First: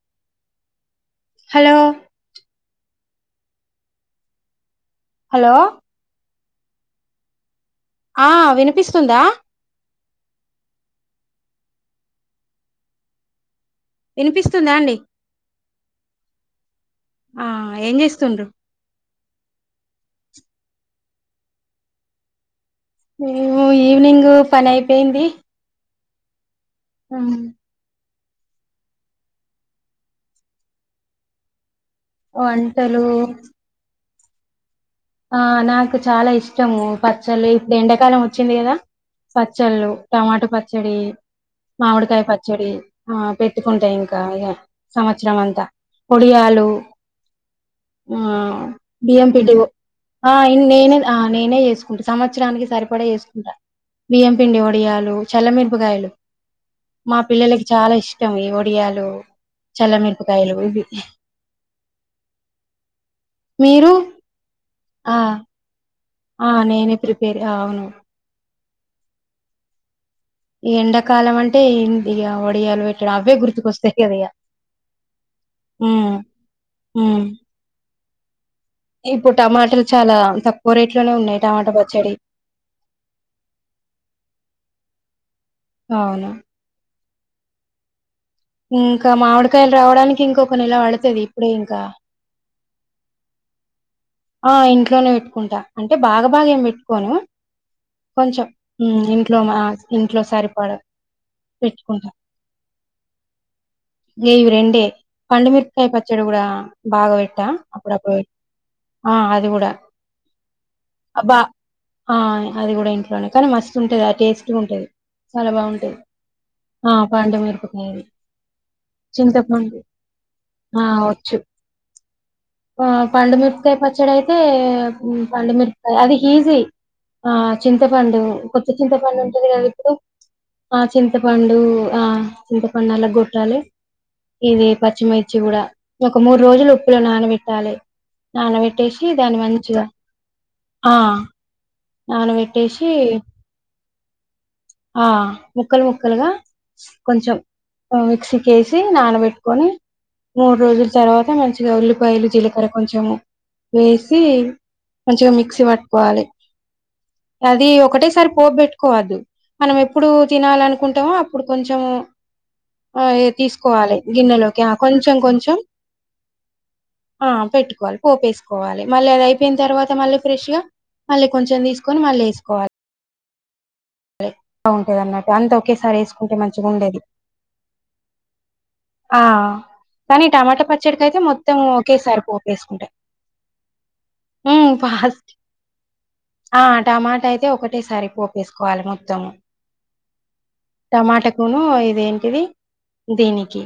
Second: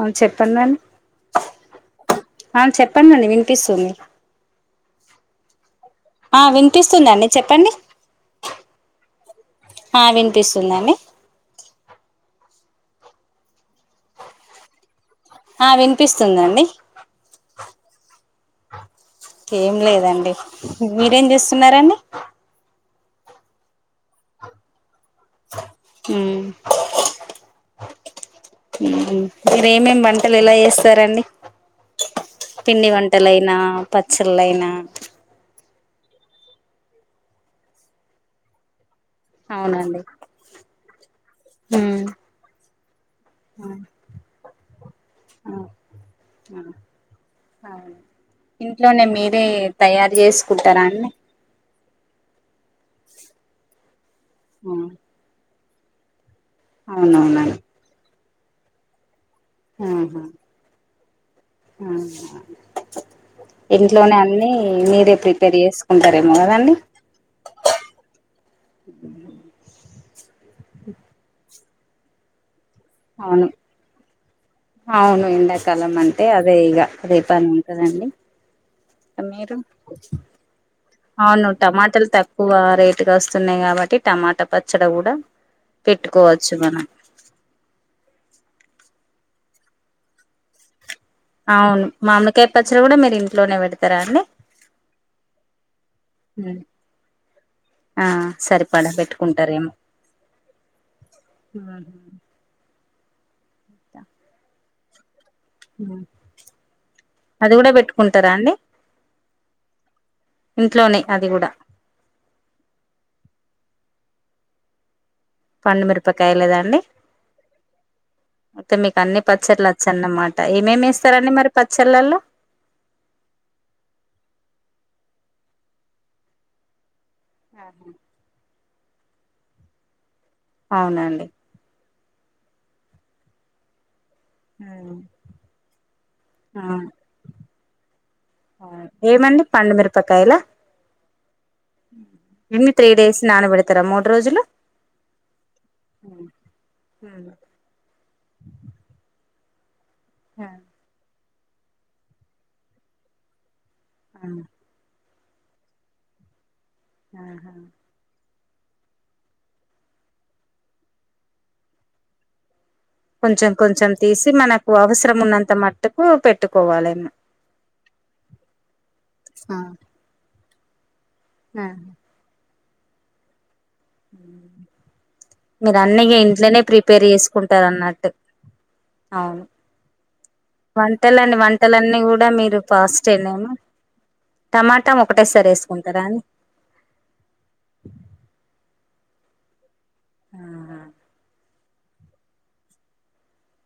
అ చెప్పండి అండీ హలో ఆ చెప్పండి వినిపిస్తుంది హలో ఆ వినిపిస్తుందండి చెప్పండి ఆ వినిపిస్తుందా ఆ వినిపిస్తుందండి వినిపిస్తుందా అండి ఆ వినిపిస్తుందండి ఆ ఏం జేస్ ఏం లేదండి మీరేం చేస్తున్నారండి మేము ఈవినింగ్ పని అయిపోయింది ఊమ్ ఊహ్మ్ మీరెమెమ్ వంటలు ఎలా జేస్తారండి పిండి వంటలు వంటలైనా పచ్చళ్ళైనా ఆ నాకు చాలా ఇష్టము పచ్చళ్ ఇప్పుడు ఎండాకాలం వచ్చింది కదా పచ్చళ్ళు అవునండి టమాట పచ్చడి అవును మామిడికాయ పచ్చడి ఆ పెట్టుకుంటాయి ఇంకా ఇ సంవత్సరం అంతా వడియాలు అవు ఇంట్లోనే మీరే తయారు ఆ ఇన్ చేసుకుంటారా నేనే అండి నేనే చేసుకుంట సంవత్సరానికి సరిపడ చేసుకుంటా బియ్యం పిండి వడియాలు చల్లమిరపకాయలు మా అవునవునండి పిల్లలకి చాలా ఇష్టం ఈ వడియాలు ఆహా చల్లమిరపకాయలు ఇవి మీరు ఇంట్లోనే అన్నిీ మీరే ఆ ప్రిపేర్ చేసుకో ఆ నేనే ప్రిపేర్ ఆ అవును ఈ ఎండాకాలం అంటే ఏ ఇక ఒడియాలు పెట్టాడు అవే అవును గుర్తుకొస్తాయి కదా ఇక అవును ఎండాకాలం అంటే అదే ఇక ఉమ్ రేపాని ఉంటదండి ఇప్పుడు మీరు టమాటర్ చాలా తక్కువ రేట్ లోనే ఉన్నాయి అవును టమాటా టమాటాలు పచ్చడి తక్కువ రేటుగా వస్తున్నాయి కాబట్టి టమాటా పచ్చడి కూడా అవును పెట్టుకోవచ్చు మనం ఇంకా మామిడికాయలు రావడానికి ఇంకొక నేల పడతాది అవును మామిడి కాయ పచ్చడి కూడా మీరు ఇంట్లోనే పెడతా ఆ ఇంట్లోనే పెట్టుకుంటా అంటే బాగా బాగా ఉమ్. ఏం పెట్టుకోను ఆ కొంచెం హు సరిపడా ఇంట్లో మా ఇంట్లో సరిపడ హు ఏ ఇవి రెండే పండుమిరకాయ ఉమ్. పచ్చడి కూడా బాగా పెట్టా అది కూడా అప్పుడప్పుడు పెట్టుకుంటారా అండి ఆ అది కూడా ఇంట్లోనే అది బా కూడా అది కూడా ఇంట్లోనే కానీ మస్తు ఉంటది అది టేస్ట్ గా ఉంటది చాలా పండు బాగుంటది మిరపకాయలేదా అండి ఆ పండు మిరపకాయలు అయితే మీకు అన్ని పచ్చళ్ళు వచ్చు అన్నమాట ఆ ఏమేమి ఇస్తారండి వచ్చు మరి పచ్చళ్లలో ఆ పండు మిరపకాయ పచ్చడి అయితే పండు మిరపకాయ అది ఈజీ ఆ చింతపండు కొత్త చింతపండు ఉంటుంది కదా ఇప్పుడు ఆ అవునండి చింతపండు ఆ చింతపండు నల్లగొట్టాలే ఇది పచ్చిమిర్చి కూడా ఇగ ఒక మూడు ఆ రోజులు ఉప్పులో నానబెట్టాలే నానబెట్టేసి దాని ఏమండి పండు మంచిగా మిరపకాయలా ఆ ఎన్ని త్రీ నానబెట్టేసి డేస్ నానబెడతారా మూడు రోజులు ఆ ముక్కలు ముక్కలుగా కొంచెం మిక్సీ కేసి నానబెట్టు కోని మూడు రోజుల తర్వాత మంచిగా ఉల్లిపాయలు జీలకర కొంచము వేసి మంచిగా మిక్సీ పట్టుకోవాలి ఆహా అది ఒకటేసారి పోబెట్టుకోవద్దు మనం ఎప్పుడు తినాలనుకుంటామో అప్పుడు కొంచెం ఆ ఇగ కొంచెం కొంచెం తీసుకోవాలే తీసి గిన్నెలోకి మనకు ఆ కొంచెం అవసరం ఉన్నంత కొంచెం మట్టుకు పెట్టుకోవాలేమో పెట్టుకోవలే పోపేసుకోవాలి మళ్ళ అది అయిపోయిన తర్వాత మళ్ళ ఫ్రెష్ గా మళ్ళ కొంచెం తీసుకుని మళ్ళీ వేసుకోవలే దే బాగుంటేది అన్నట్టు అంతా మీరు ఒకేసారి అన్నీ ఇగ వేసుకుంటే ఇంట్లోనే మంచిగా ఉండేది ప్రిపేర్ చేసుకుంటారు అన్నట్టు ఆ అవును కానీ టమాటా పచ్చడికైతే వంటలని మొత్తం వంటలు అన్నీ ఒకేసారి కూడా మీరు పోపేసుకుంటా ఫాస్ట్ ఏనా హ్మ్ టమాటా ఫాస్ట్ ఒకటేసారే వేసుకుంటారా అండి ఆ టమాటా అయితే ఒకటేసారి పోపేసుకోవాలి మొత్త మొత్తము ఆహా టమాటకును ఇది ఏంటిది దీనికి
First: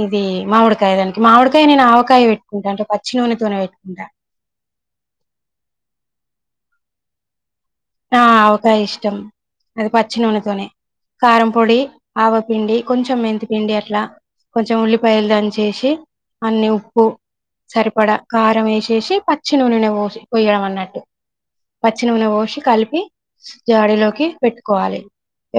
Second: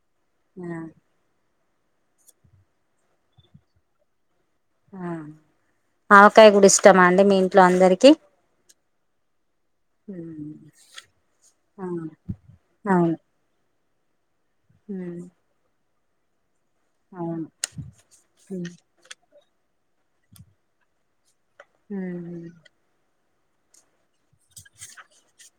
ఇది మామిడికాయ దానికి మామిడికాయ నేను ఆవకాయ పెట్టుకుంటాను అంటే పచ్చి నూనెతోనే పెట్టుకుంటా ఆ ఆవకాయ కూడా ఇష్టమా అండి మీ ఇంట్లో అందరికి ఆ ఆవకాయఇష్టం అది ఆ పచ్చి నూనెతోనేే కారం పొడి ఆవపిండి అవును కొంచెం మెంతుపిండి అట్లా ఇట్లా కొంచెం ఉల్లిపాయలు దంచి ఎసి అన్ని ఉప్పు అవును సరిపడా ఉ కారం వేసేసి ప పచ్చి ననే పోసి పోయడం అన్నట్టు ఉహు కి జాడీలోకి పెట్టుకోవాలి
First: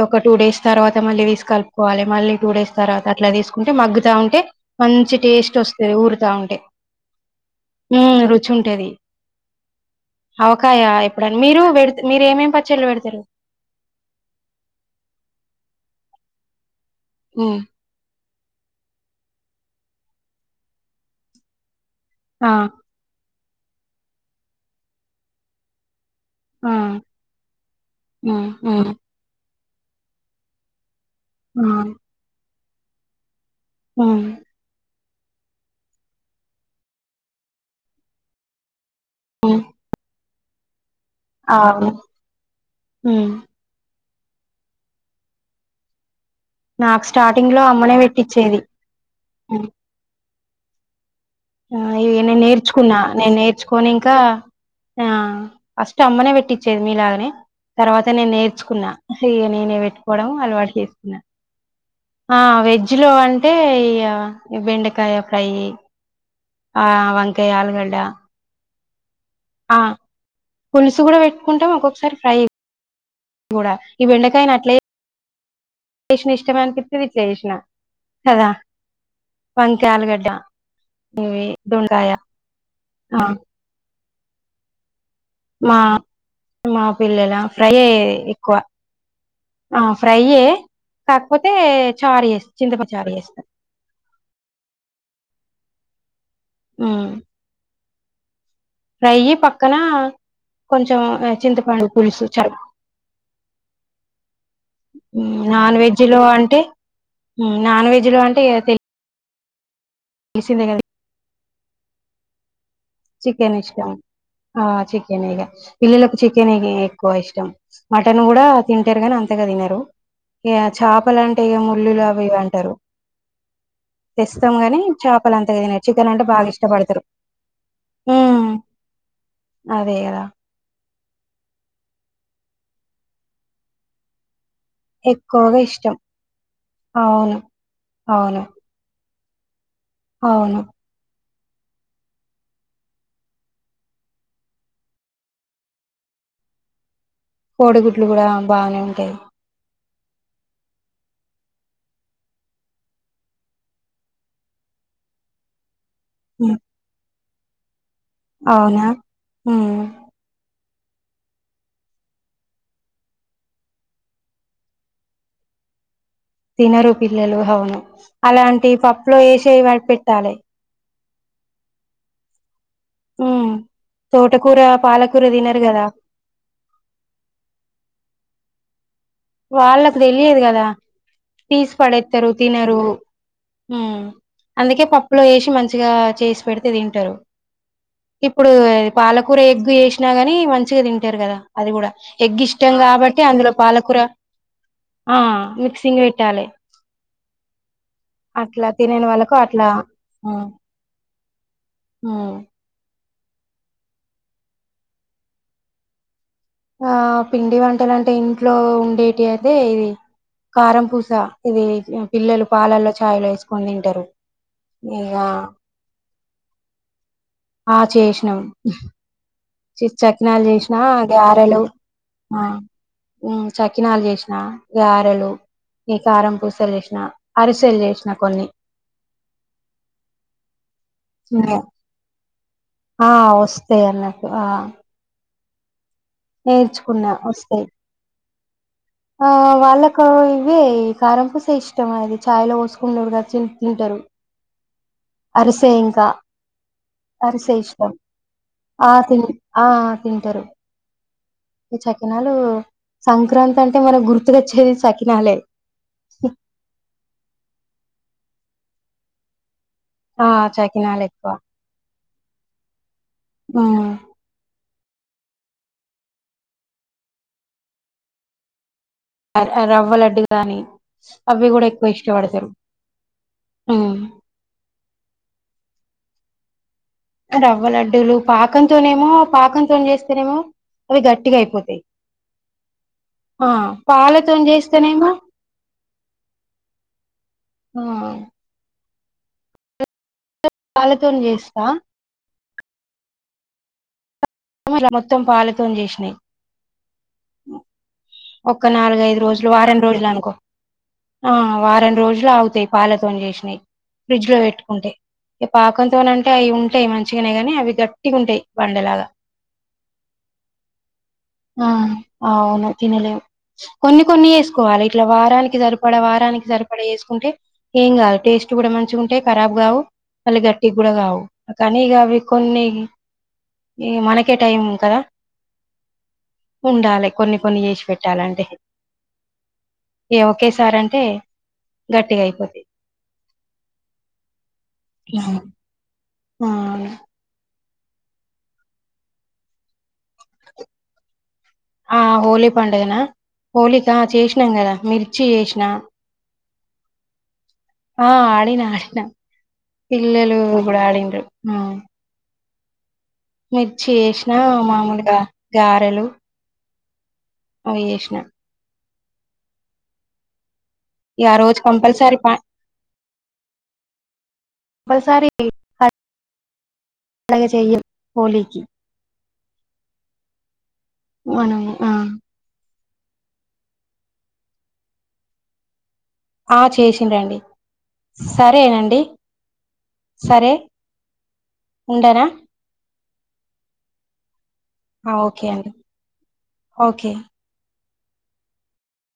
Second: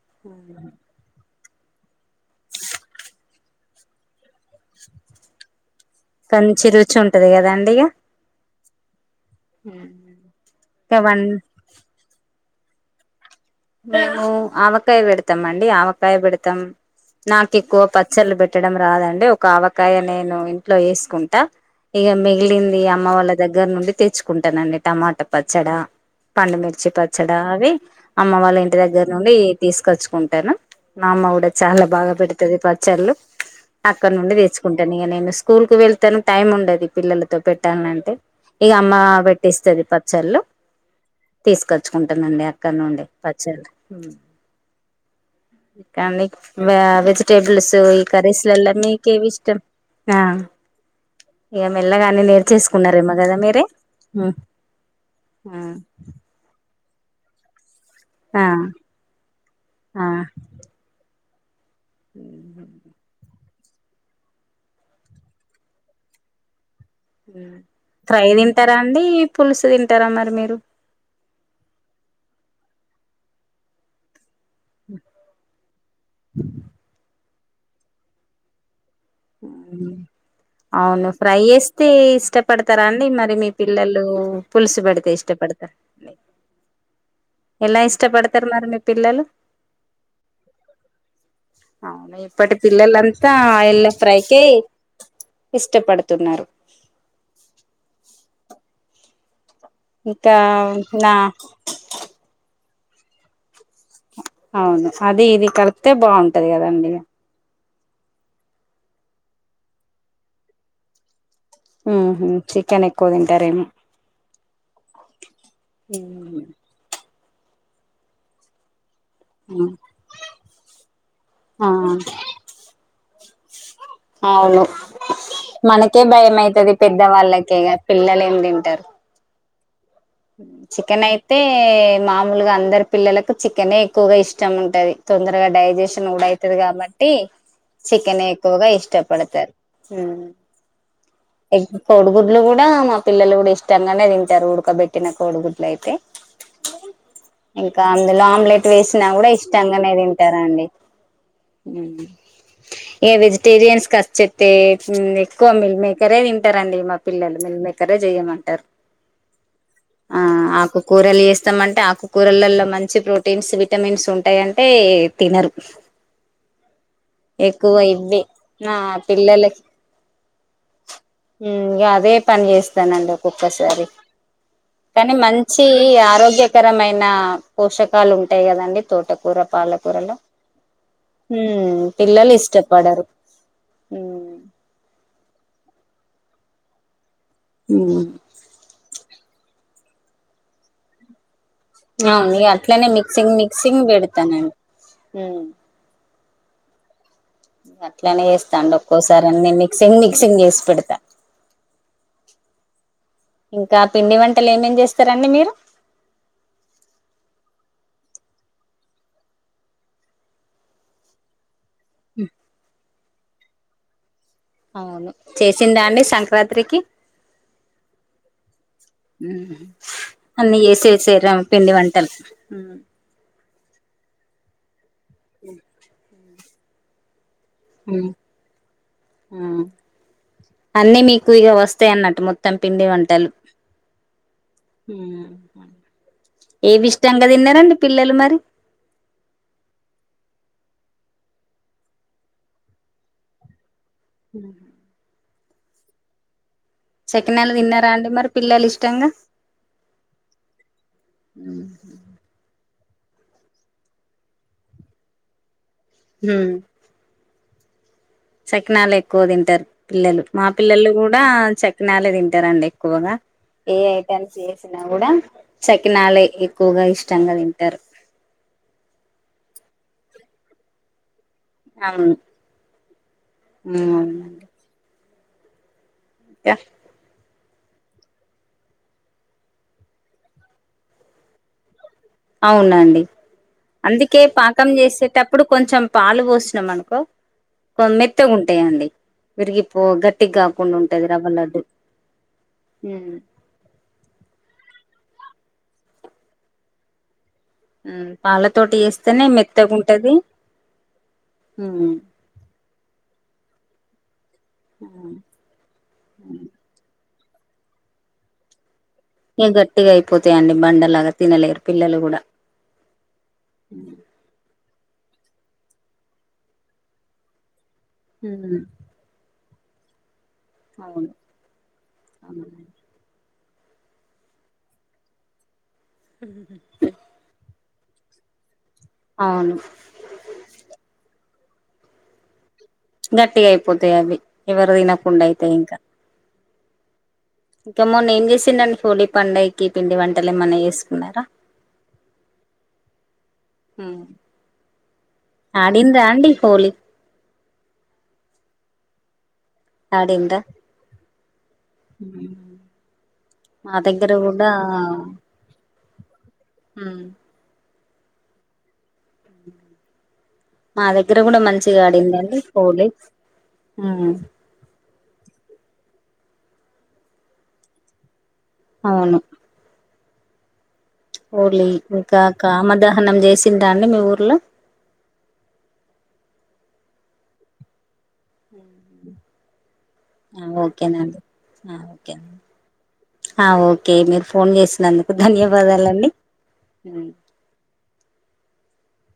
ఒక టూ డేస్ తర్వాత మళ్లీ తీసు కలుపుకోవాలి మళ్ళ టూ డేస్ తర్వాత అట్లా తీసుకుంటే మగ్గుతా ఉంటే మంచి టేస్ట్ వస్తు ఊరుతా ఉంటే కంచి రుచి ఉంటది కదండి ఇగ హు రుచి ఉంటది ఉ అవకాయా ఇక ఎప్పుడ వన్ అ మీరు పెడుతే మీరు ఏమేమి పచ్చళ్ళ పెడతారు మేము ఆవకాయ పెడతాం అండి ఆవకాయ పెడతాం నాకు ఉమ్ ఎక్కువ పచ్చళ్ళ పెడ పెట్టడం రాదండి ఒక అవకాయ నేను ఇంట్లో వేసుకుంటా ఇగ ఆ మిగిలింది అమ్మ వాళ్ళ దగ్గర నుండి తెచ్చుకుంటానండి టమాటా పచ్చడా ఆ పండుమిర్చి పచ్చడా అవి అమ్మ ఉమ్ వాళ్ళ ఇంటి ఉమ్ దగ్గర నుండి తీసుకొచ్చుకుంటాను మా అమ్మ కూడా చాలా ఉమ్ బాగా పెడుతుది ప పచ్చళ్ళు అక్కడ ఉమ్ నుండి తెచ్చుకుంటాను ఇగ నే స్కూల్ కు వెళ్తాను టైం ము ఉండదు పిల్లలతో పెట్టాలంటే ఇగ అ మా ఉమ్ పెట్టిస్తది పచ్చళ్ళు అవును తీస్కొచ్చుకుంటుందండి అక్కడ నుండే ఉమ్ పచ్చళ్ళు మ్ కానీ నాకు స్టార్టింగ్ లో వెజిటేబిల్సు అమ్మనే ఈ పెట్టిచ్చేది కర్రీస్లలో మీకేవి ఇష్టం ఇక ఆ మెల్లగా ఇవి అన్ని నే నేర్చుకున్నా నేర్చేసుకున్నారేమో నేను కదా మీరే నేర్చుకొని ఇంకా ఉమ్ ఆ ఫస్ట్ అమ్మనే పెట్టి చేది మీలాగనే తర్వాత నేను ఆ నేర్చుకున్నా ఇగ నేనే ఆ పెట్టుకోవడం అలవాటు చేసుకున్నా ఆ వెజ్ లో అంటే ఇగ బెండకాయ ఫ్రై ఆ వంకయ్ ఆళగడా ఫ్రై తింటారా అండి పులుసు తింటారా మరి మీరు తింటాం ఒక్కొక్కసారి ఫ్రై కూడా ఈ బెండకాయని అట్ల [unintelligible] ఇష్టమనిచెప్పి ఇట్ల చేేసినా కదా వంకాయ ఆలుగడ్డ అవును ఫ్రై ఇవి చేస్తే దొండకాయ ఇష్టపడతారా అండి ఆ మరి మీ పిల్లలు ప్పుడు పులుసు పెడితే ఇష్టపడతా అండి పిల్లలా ఫ్రైయే ఎక్కువ అ ఫ్రైయే కాకపోతే అవునా చారు చేస్తా ఇప్పటి చింతపండు చారు పిల్లలంతా చేస్తా ఆయిల్ ఫ్రైకే ఇష్టపడుతున్నారు మ్మ్ నెయ్యి పక్కన ఇంకా కొంచెం నా చింతపండు పులుసు చారు అవును అది మ్ ఇది నాన్ కలిపితే వెజ్ లో బాగుంటది అంటే కదండి ఇగ నాన్ వెజ్ లో అంటే ఇగ తె తెలిసిందే కదా మ్ హూ చికెన్ ఎక్కువ చికెన్ తింటారేమో ఇష్టం ఆ చికెనే ఇగ పిల్లలకు చికెనే ఇగ ఎక్కువ ఇష్టం మటన్ కూడా తి టరుగాని అంతగా తినరు ఇగ చేపలు అంటే ఇగ ఆ ముళ్ళులు అవి ఇవి అంటరు అవును అంతగా తినరు మనకే చికెన్ అంటే బాగా భయమైతది పెద్ద ఇష్టపడతారు వాళ్ళకే ఇగ పిల్లలు ఏం ఉమ్, తింటరు అదే కదా చికెన్ అయితే మామూలుగా అందరు పిల్లలకు చికెనే ఎక్కువగా ఇష్ట ష్టముటది తొందరగా ఎక్కువగా ఇష్టం డైజెషన్ కూడా అయితది కాబట్టి అవును చికెనే అవును ఎక్కువగా ఇష్టం పడతారు అవును కోడుగుడ్లు కూడా మా పిల్లలు కూడా ఇష్టంగనే తింటారు ఉడకబెట్టి ట్టిన కోడుగుడ్లు అయితే ఇంకా కోడిగుడ్లు అందులో కూడా ఆమ్లెట్ బాగానే వేసిన ఉంటాయి కూడా ఇష్టంగ గనే తింటారండి ఏ వెజిటేరియన్స్ కస్చతే ఎక్కువ మిల్మేక్ క్కరే ఉమ్, తింటారండి మా పిల్లలు మిల్మేకరే చెయమంటారు అవునా ఉమ్, ఆ ఆకు కూరలు చేస్తామంటే ఆకుకూరలలో మంచి ప్రోటీన్స్ విటమిన్స్ ఉంటాయంటే తినరు తినరు పిల్లలు ఎక్కువ అవును ఇవ్వే నా అలాంటియి పప్పులో యేసి పెట్టాలే మ్మ్ ఇగ అదే పని చేస్తానండి ఉమ్ ఒక్కొక్కసారి తోటకూర కానీ పాలకూర తినరు మంచి కదా ఆరోగ్యకరమైన పోషకాలు ఉంటాయి కదండి తోట వాళ్ళకు తెలియదు కదా తీసి పడేత్తరు పిల్లలు తినరు ఇష్టపడరు మ్ అందుకే పప్పులో యేసి మంచిగా చేసి పెడితే తింటరు మ్మ్ పాలకూర ఎగ్గు చేసినా గాని మంచిగ తింటరు కదా అది కూడా అవును ఎగ్ ఇగ ఇష్టం అట్లనే కాబట్టి మిక్సింగ్ అందులో మిక్సింగ్ పాలకూర పెడతానండి ఆ మిక్సింగ్ వెట్టాలే గట్లనే చేస్తా అండి తినని ఒక్కోసారి వాళ్ళకు అని అట్లా మిక్సింగ్ మిక్సింగ్ చేసి పెడతా మ్మ్ ఇంకా పిండి వంటలు ఏమేం చేస్తారండి మీరు ఆ పిండి వంటలు అంటే ఇంట్లో ఉండేటి అదే ఇది కారం పూస ఇది పిల్లలు పాలల్లో చాయలో వేసుకొని తింటారు అవును ఇక చేసిందా అండి సంక్రాంతికి ఆ చేేషినం చి చకనాలు అన్ని చేసినా చేసేసారా గారెలు పిండి వంటలు ఆ హ్మ్ చకినాలు చేసిన గారెలు ఈ కారం పూసలు చేస్ అరిసెలు చేసిన కొన్ని అన్ని మీకు హ్మ ఇక వస్తాయి అన్నట్టు మొత్తం పిండి ఆ వంటలు వస్తాయి అనట్టు ఆ ఏమి నేర్చుకున్నా ఇష్టంగా వస్తాయి తిన్నారండి పిల్లలు మరి ఆ వాళ్ళకు ఇవి కారం పూస ఇష్టం అది చాయ్లో పోసుకున్నడు తి తింటారు ఉ అరిసే ఇంకా చకినాలు అరిసె తిన్నారా ఇష్టం అండి మరి పిల్లలు ఆ ఇష్టంగా తీన్ ఆ తింటారు ఈ చకినాలు సంక్రాంతి అంటే మన గుర్తుకచ్చేది శకినాలే హ్మ్ సకినాలే ఎక్కువ తింటారు పిల్లలు ఆ మా పిల్లలు చకినాలు కూడా ఎక్కువ చకినలే తింటారండి ఎక్కువగా ఏ ఉమ్. ఐటెమ్స్ చేసిన్ నాకూడా చకినాలే ఎక్కువగా ఇష్టంగా తింటారు రవ్వలడ్డు కాని అవి కూడా ఎక్కువ అవును ఇష్టపడతారు హ్మ్ అవునండి ఇంకా రవ్వ లడ్డూలు పాకంతోనేమో పాకంతో చేస్తేనేమో అవి గట్టిగా అయిపోతాయి అవునండి ఆ అందుకే పాలతోని పాకం చేస్తేనేమో చేసేటప్పుడు కొంచెం పాలు పోసినం అనుకో ఆ కొ మెత్తగా ఉంటాయండి విరిగి పో గట్టికి కాకుండా ఉంటది పాలతోని రవ్వలడ్డు చేస్తా హ్మ్ ఇట్ల మొత్తం పల్తోని చేసినాయి ఉమ్ ఒక పాలతోటి నాలుగఐదు చేస్తేనే రోజులు మెత్తగా వారం రోజులు ఉంటది అనుకో ఆ వారం రోజులు అగుతాయి పాలతోని చేసిన్ ఇ ఫ్రిడ్జ్ లో పెట్టుకుంటే పాకంతోనంటే అవి ఉంటాయి మంచ మంచినే గానీ అవి గట్టిగా ఉంటాయి బండలాగా ఇ గట్టిగా అయిపోతాయిండి బండలాగా తినలేరు ఆ పిల్లలు కూడా అవును తినలేము కొన్ని కొన్ని ఎస్ సుకోవాలి ఇట్లా వారానికి సరిపడా వారానికి సరిపడా వేసుకుంటే ఏం కాద్ టేస్ట్ కూడా మంచిగా ఉంటాయి ఖరాబ్ కావు మళ్ళీ గట్టి కూడా కావు కానీ ఇక అవి కొన్ని ఈ మనకే టైం కదా ఉండాలి కొన్ని కొన్ని చేస పెట్టాలంటే అవును ఏ ఒకే సారే అంటే గట్టిగా అయిపోతాయ్ గట్టిగా అయిపోతాయి అవి ఎవరు తినకుండా అయితాయి ఇంకా ఆ ఇంకా మొన్న ఏం చేసిండండి హోలీ పండగకి పిండి వంటలు ఏమన్నా చేసుకున్నారా ఆ హోలీ పండుగనా హోలికా చేసినాం కదా మిర్చి చేసినా ఆడిండ్రా అండి హోలీ ఆ ఆడిన ఆడిన పిల్లలు ఆడిండ్రా కూడా ఆడిరు హ్మ మా మిర్చి దగ్గర వేసినా కూడా మామూలుగా గారెలు హ్మ్ అవి చేసిన మా దగ్గర ఇగ ఆ కూడా మంచిగా ఆడిందండి హోలీ ఒకసారి పండగ చేయం హోలీ కి అవును మనం హోలీ ఆ ఇంకా కామన్ దహనం చేసిండ్ర అండి మీ ఊర్లో ఆ చేసిడ్రాండీ. సరేనండి. ఆ సరే ఒకేనండి ఆ ఓకేన ఉండనా ఆ ఓకే. మీరు ఫోన్ చేసినందుకు ఆ ఓకే అండి ధన్యవాదాలండి. ఓకే